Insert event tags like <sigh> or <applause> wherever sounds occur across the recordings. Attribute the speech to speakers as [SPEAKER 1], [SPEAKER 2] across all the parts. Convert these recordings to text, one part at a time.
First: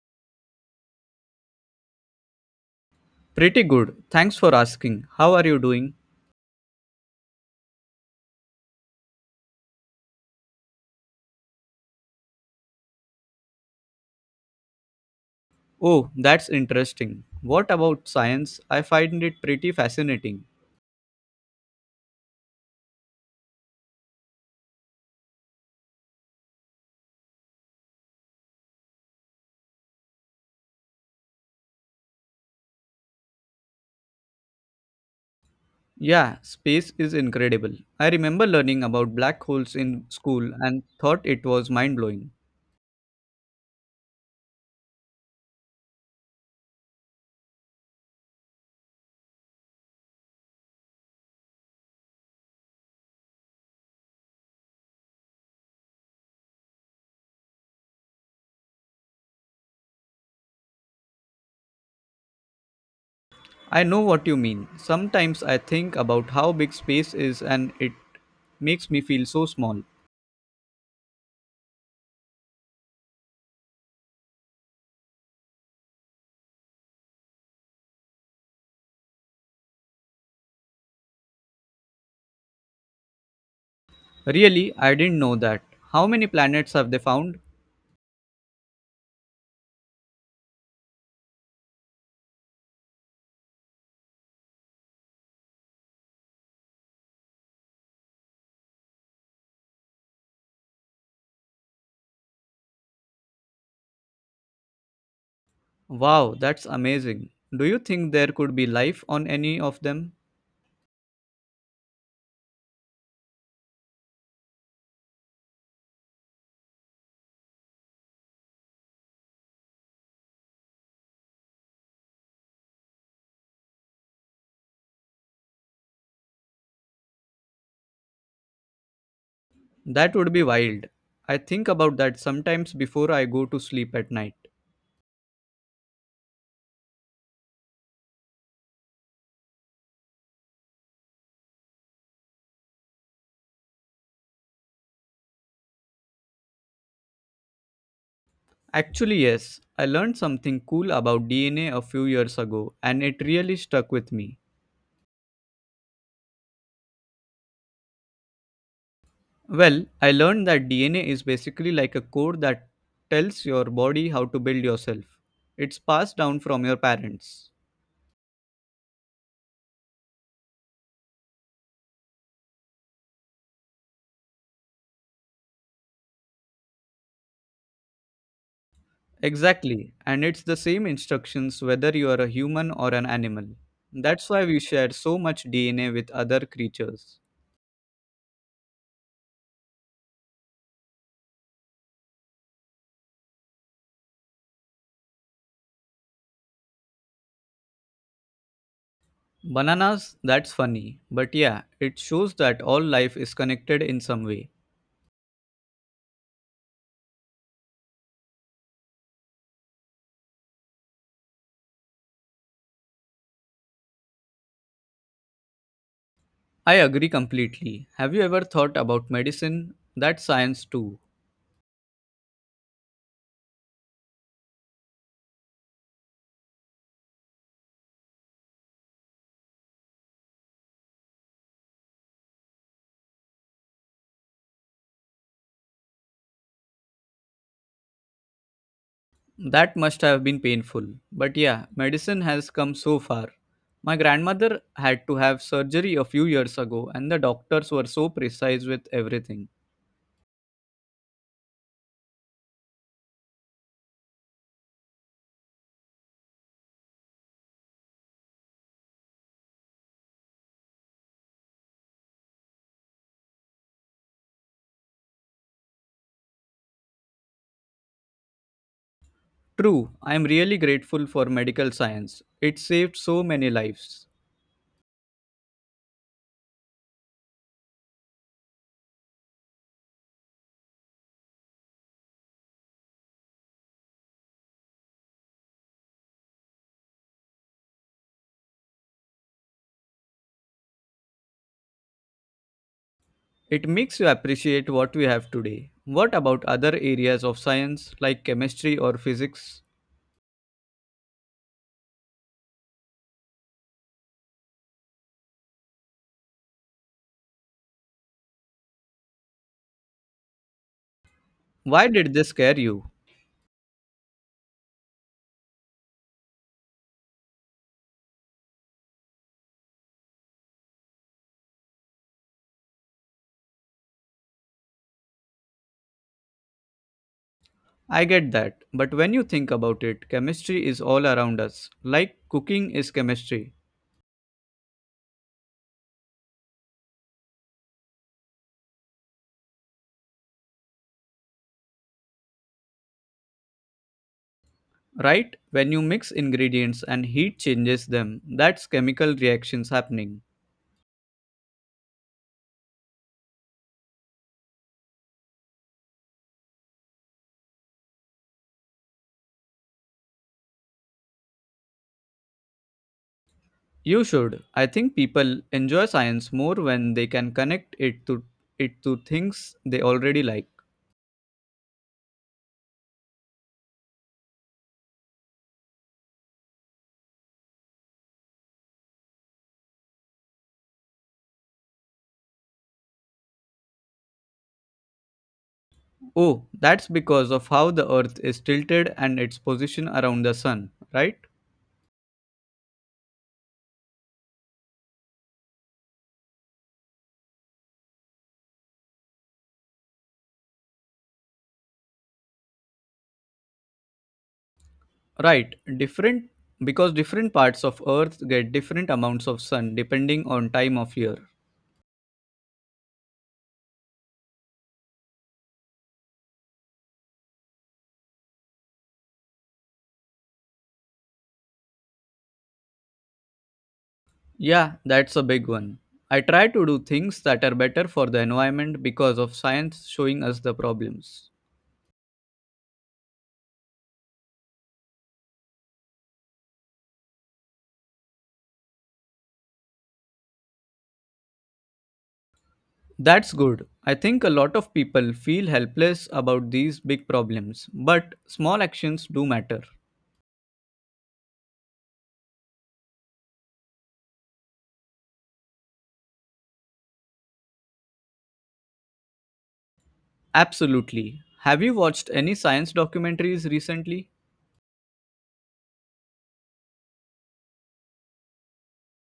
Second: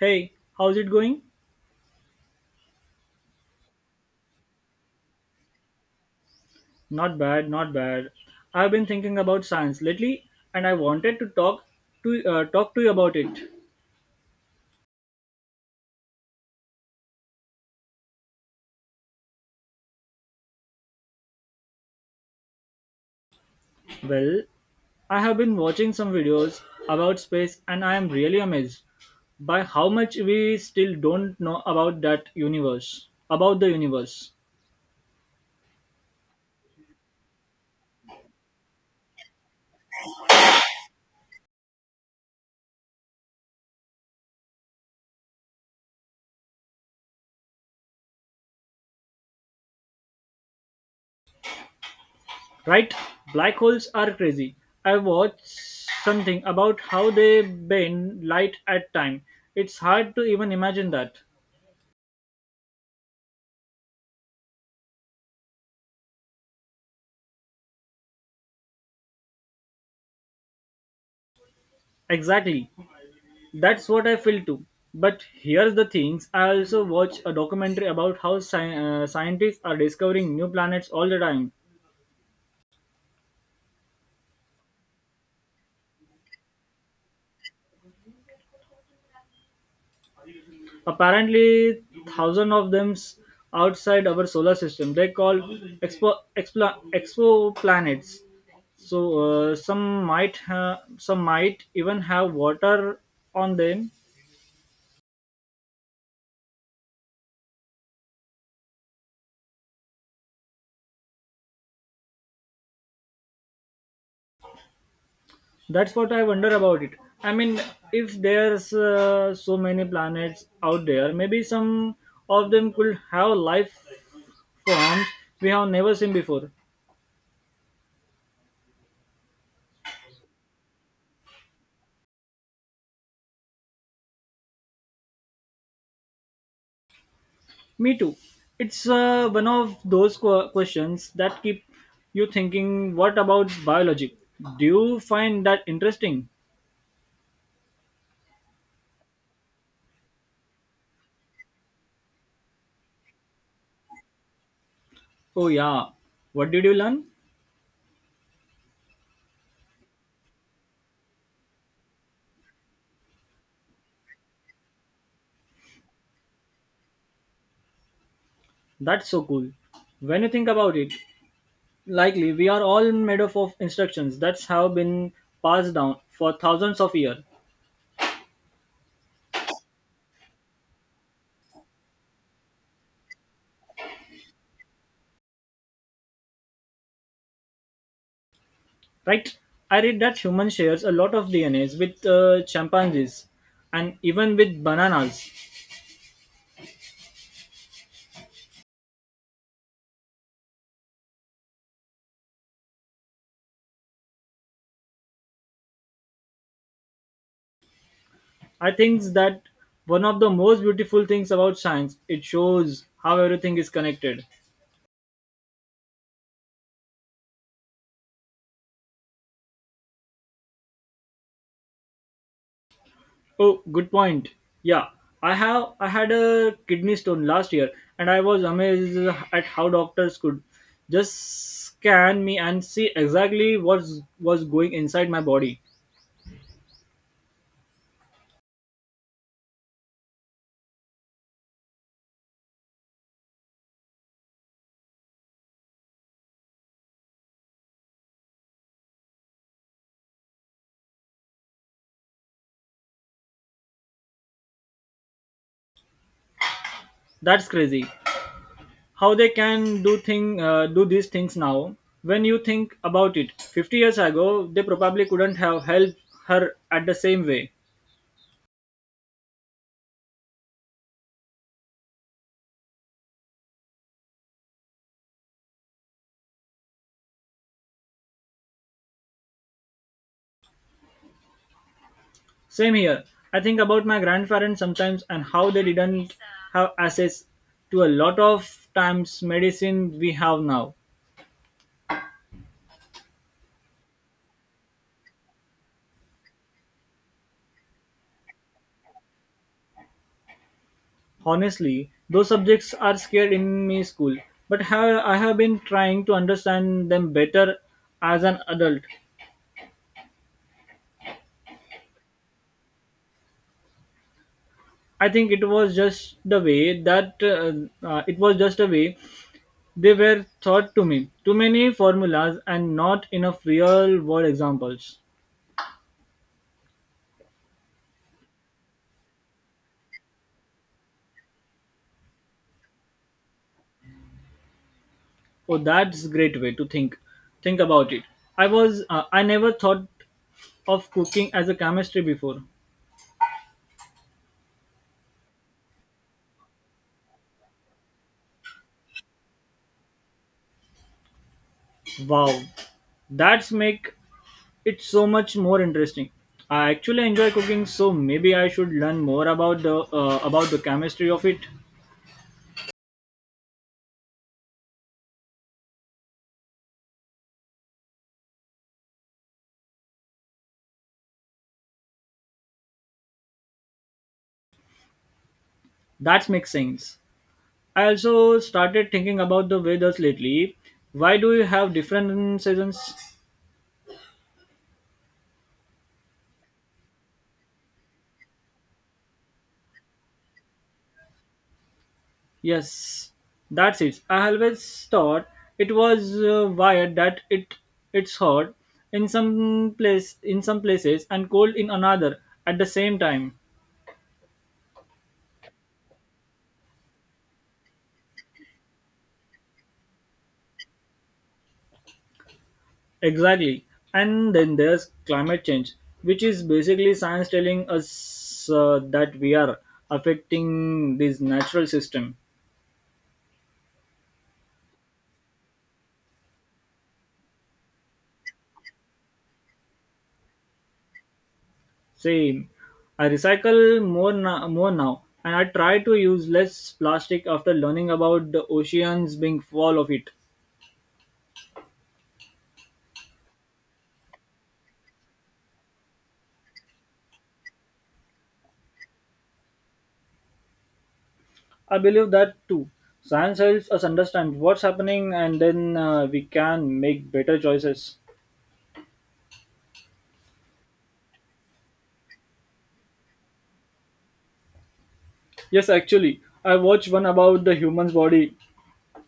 [SPEAKER 1] Hey, how's it going?
[SPEAKER 2] Pretty good. Thanks for asking. How are you doing?
[SPEAKER 1] Not bad, not bad. I've been thinking about science lately and I wanted to talk to you about it.
[SPEAKER 2] Oh, that's interesting. What about science? I find it pretty fascinating.
[SPEAKER 1] Well, I have been watching some videos about space and I am really amazed by how much we still don't know about the universe.
[SPEAKER 2] Yeah, space is incredible. I remember learning about black holes in school and thought it was mind blowing.
[SPEAKER 1] Right? Black holes are crazy. I watched something about how they bend light at time. It's hard to even imagine that.
[SPEAKER 2] I know what you mean. Sometimes I think about how big space is and it makes me feel so small.
[SPEAKER 1] Exactly. That's what I feel too. But here's the things. I also watch a documentary about how scientists are discovering new planets all the time.
[SPEAKER 2] Really, I didn't know that. How many planets have they found?
[SPEAKER 1] Apparently, thousands of them outside our solar system. They call exoplanets. So some some might even have water on them.
[SPEAKER 2] Wow, that's amazing. Do you think there could be life on any of them?
[SPEAKER 1] That's what I wonder about it. I mean, if there's so many planets out there, maybe some of them could have life forms we have never seen before.
[SPEAKER 2] That would be wild. I think about that sometimes before I go to sleep at night.
[SPEAKER 1] Me too. It's one of those questions that keep you thinking. What about biology? Do you find that interesting?
[SPEAKER 2] Actually, yes, I learned something cool about DNA a few years ago and it really stuck with me.
[SPEAKER 1] Oh yeah. What did you learn?
[SPEAKER 2] Well, I learned that DNA is basically like a code that tells your body how to build yourself. It's passed down from your parents.
[SPEAKER 1] That's so cool. When you think about it, likely we are all made up of instructions that have been passed down for thousands of years.
[SPEAKER 2] Exactly, and it's the same instructions whether you are a human or an animal. That's why we share so much DNA with other creatures.
[SPEAKER 1] Right? I read that humans shares a lot of DNAs with chimpanzees and even with bananas.
[SPEAKER 2] Bananas, that's funny. But yeah, it shows that all life is connected in some way.
[SPEAKER 1] I think that one of the most beautiful things about science it shows how everything is connected.
[SPEAKER 2] I agree completely. Have you ever thought about medicine? That's science too.
[SPEAKER 1] Oh, good point. Yeah, I had a kidney stone last year and I was amazed at how doctors could just scan me and see exactly what's was going inside my body.
[SPEAKER 2] That must have been painful. But yeah, medicine has come so far. My grandmother had to have surgery a few years ago, and the doctors were so precise with everything.
[SPEAKER 1] That's crazy, how they can do these things now. When you think about it, 50 years ago they probably couldn't have helped her at the same way.
[SPEAKER 2] True, I am really grateful for medical science. It saved so many lives.
[SPEAKER 1] Same here. I think about my grandparents sometimes and how they didn't have access to a lot of times medicine we have now.
[SPEAKER 2] It makes you appreciate what we have today. What about other areas of science like chemistry or physics?
[SPEAKER 1] Honestly, those subjects are scared in me school, I have been trying to understand them better as an adult.
[SPEAKER 2] Why did they scare you?
[SPEAKER 1] I think it was just the way that it was just a way they were thought to me. "Too many formulas and not enough real-world examples."
[SPEAKER 2] I get that, but when you think about it, chemistry is all around us. Like cooking is chemistry,
[SPEAKER 1] Oh, that's a great way to think. Think about it. I never thought of cooking as a chemistry before.
[SPEAKER 2] right? When you mix ingredients and heat changes them, that's chemical reactions happening.
[SPEAKER 1] Wow, that's make it so much more interesting. I actually enjoy cooking, so maybe I should learn more about the chemistry of it.
[SPEAKER 2] You should. I think people enjoy science more when they can connect it to things they already like.
[SPEAKER 1] That makes sense. I also started thinking about the weathers lately. Why do you have different seasons?
[SPEAKER 2] Oh, that's because of how the Earth is tilted and its position around the Sun, right?
[SPEAKER 1] Yes, that's it. I always thought it was wired that it's hot in some places and cold in another at the same time.
[SPEAKER 2] Right, different because different parts of Earth get different amounts of sun depending on time of year.
[SPEAKER 1] Exactly. And then there's climate change, which is basically science telling us that we are affecting this natural system.
[SPEAKER 2] Yeah, that's a big one. I try to do things that are better for the environment because of science showing us the problems.
[SPEAKER 1] Same. I recycle more now, and I try to use less plastic after learning about the oceans being full of it.
[SPEAKER 2] That's good. I think a lot of people feel helpless about these big problems, but small actions do matter.
[SPEAKER 1] I believe that too. Science helps us understand what's happening, and then we can make better choices.
[SPEAKER 2] Absolutely. Have you watched any science documentaries recently?
[SPEAKER 1] Yes, actually, I watched one about the human's body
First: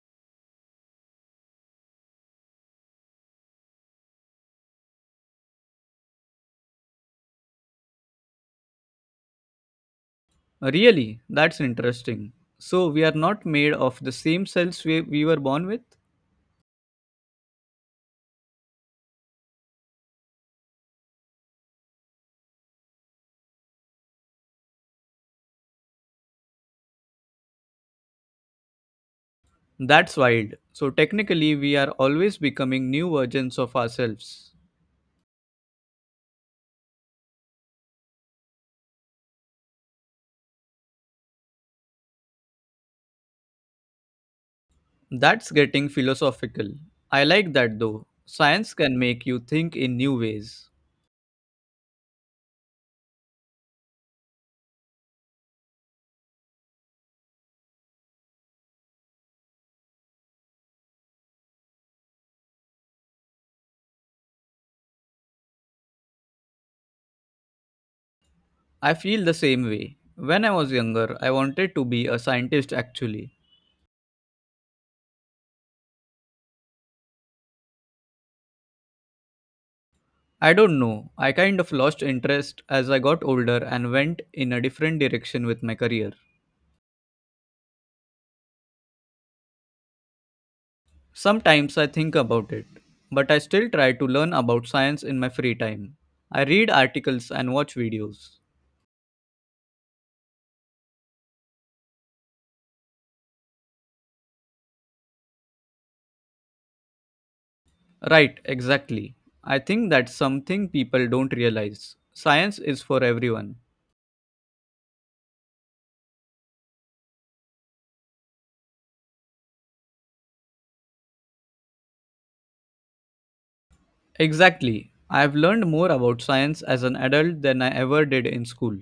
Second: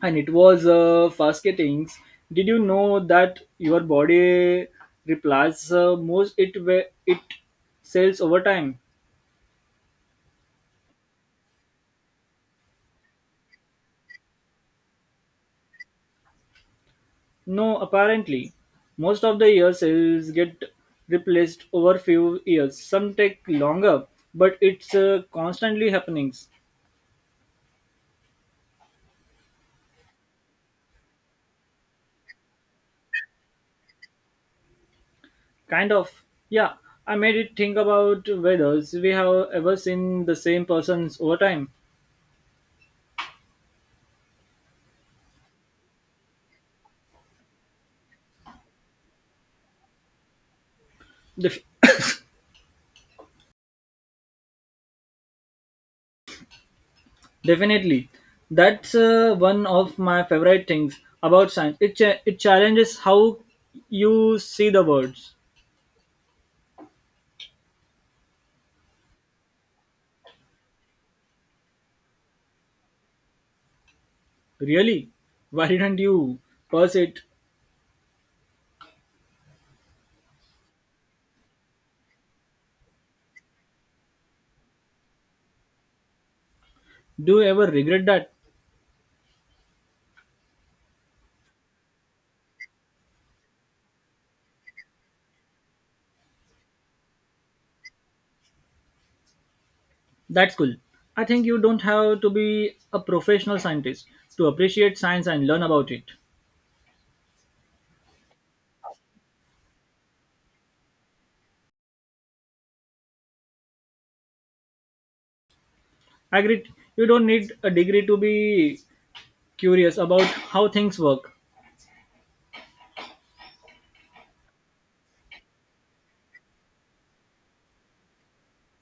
[SPEAKER 1] and it was fascinating. Did you know that your body replies most it where it cells over time?
[SPEAKER 2] Really? That's interesting. So we are not made of the same cells we were born with?
[SPEAKER 1] No, apparently. Most of the year cells get replaced over few years. Some take longer, but it's constantly happening.
[SPEAKER 2] That's wild. So technically, we are always becoming new versions of ourselves.
[SPEAKER 1] Kind of. Yeah, I made it think about whether we have ever seen the same persons over time.
[SPEAKER 2] That's getting philosophical. I like that though. Science can make you think in new ways.
[SPEAKER 1] Def- <coughs> definitely. That's one of my favorite things about science. It challenges how you see the words.
[SPEAKER 2] I feel the same way. When I was younger, I wanted to be a scientist actually.
[SPEAKER 1] Really? Why didn't you purse it?
[SPEAKER 2] I don't know, I kind of lost interest as I got older and went in a different direction with my career.
[SPEAKER 1] Do you ever regret that?
[SPEAKER 2] Sometimes I think about it, but I still try to learn about science in my free time. I read articles and watch videos.
[SPEAKER 1] That's cool. I think you don't have to be a professional scientist to appreciate science and learn about it.
[SPEAKER 2] Right, exactly. I think that's something people don't realize. Science is for everyone.
[SPEAKER 1] I agree. You don't need a degree to be curious about how things work.
[SPEAKER 2] Exactly. I've learned more about science as an adult than I ever did in school,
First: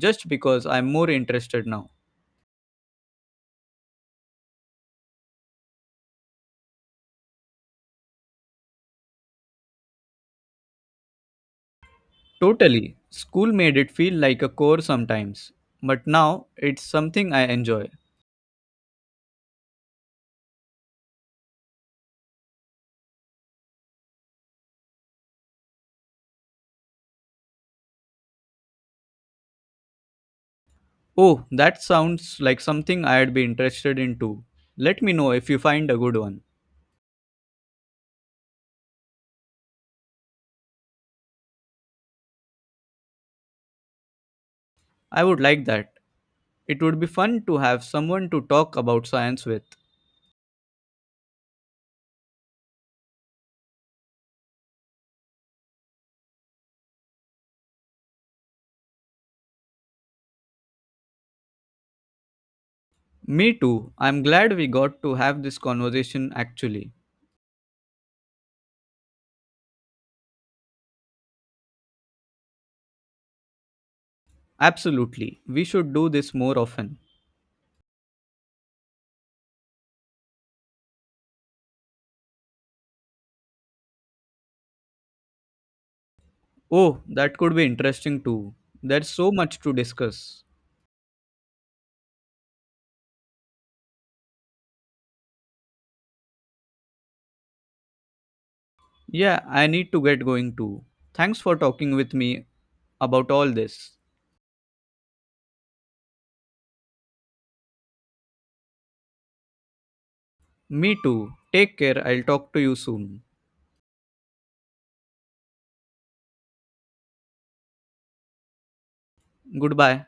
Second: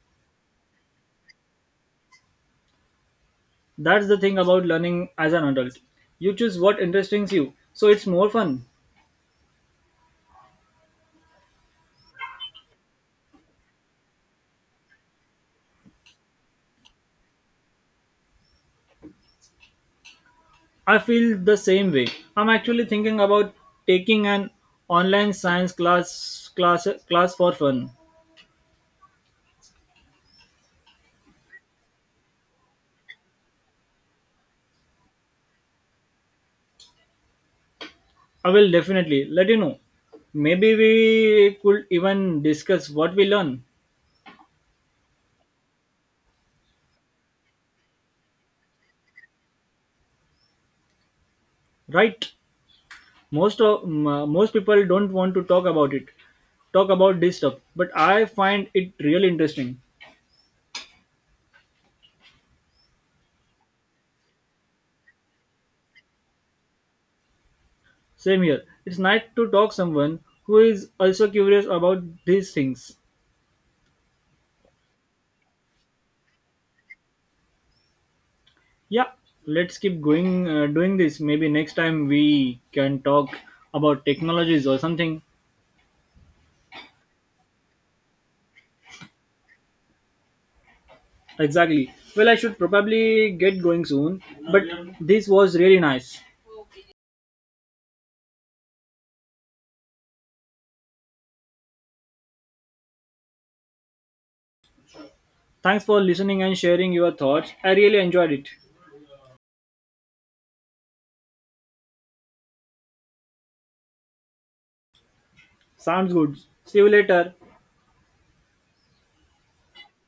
[SPEAKER 2] just because I'm more interested now.
[SPEAKER 1] That's the thing about learning as an adult. You choose what interests you, so it's more fun.
[SPEAKER 2] Totally. School made it feel like a chore sometimes, but now it's something I enjoy.
[SPEAKER 1] I feel the same way. I'm actually thinking about taking an online science class class class for fun.
[SPEAKER 2] Oh, that sounds like something I'd be interested in too. Let me know if you find a good one.
[SPEAKER 1] I will definitely let you know. Maybe we could even discuss what we learn.
[SPEAKER 2] I would like that. It would be fun to have someone to talk about science with.
[SPEAKER 1] Right? Most people don't want to talk about this stuff, but I find it really interesting.
[SPEAKER 2] Me too. I'm glad we got to have this conversation actually.
[SPEAKER 1] Same here. It's nice to talk someone who is also curious about these things.
[SPEAKER 2] Absolutely. We should do this more often.
[SPEAKER 1] Yeah, let's keep going doing this. Maybe next time we can talk about technologies or something.
[SPEAKER 2] Oh, that could be interesting too. There's so much to discuss.
[SPEAKER 1] Exactly. Well, I should probably get going soon, but this was really nice.
[SPEAKER 2] Yeah, I need to get going too. Thanks for talking with me about all this.
[SPEAKER 1] Thanks for listening and sharing your thoughts. I really enjoyed it.
[SPEAKER 2] Me too. Take care. I'll talk to you soon.
[SPEAKER 1] Sounds good. See you later.
[SPEAKER 2] Goodbye.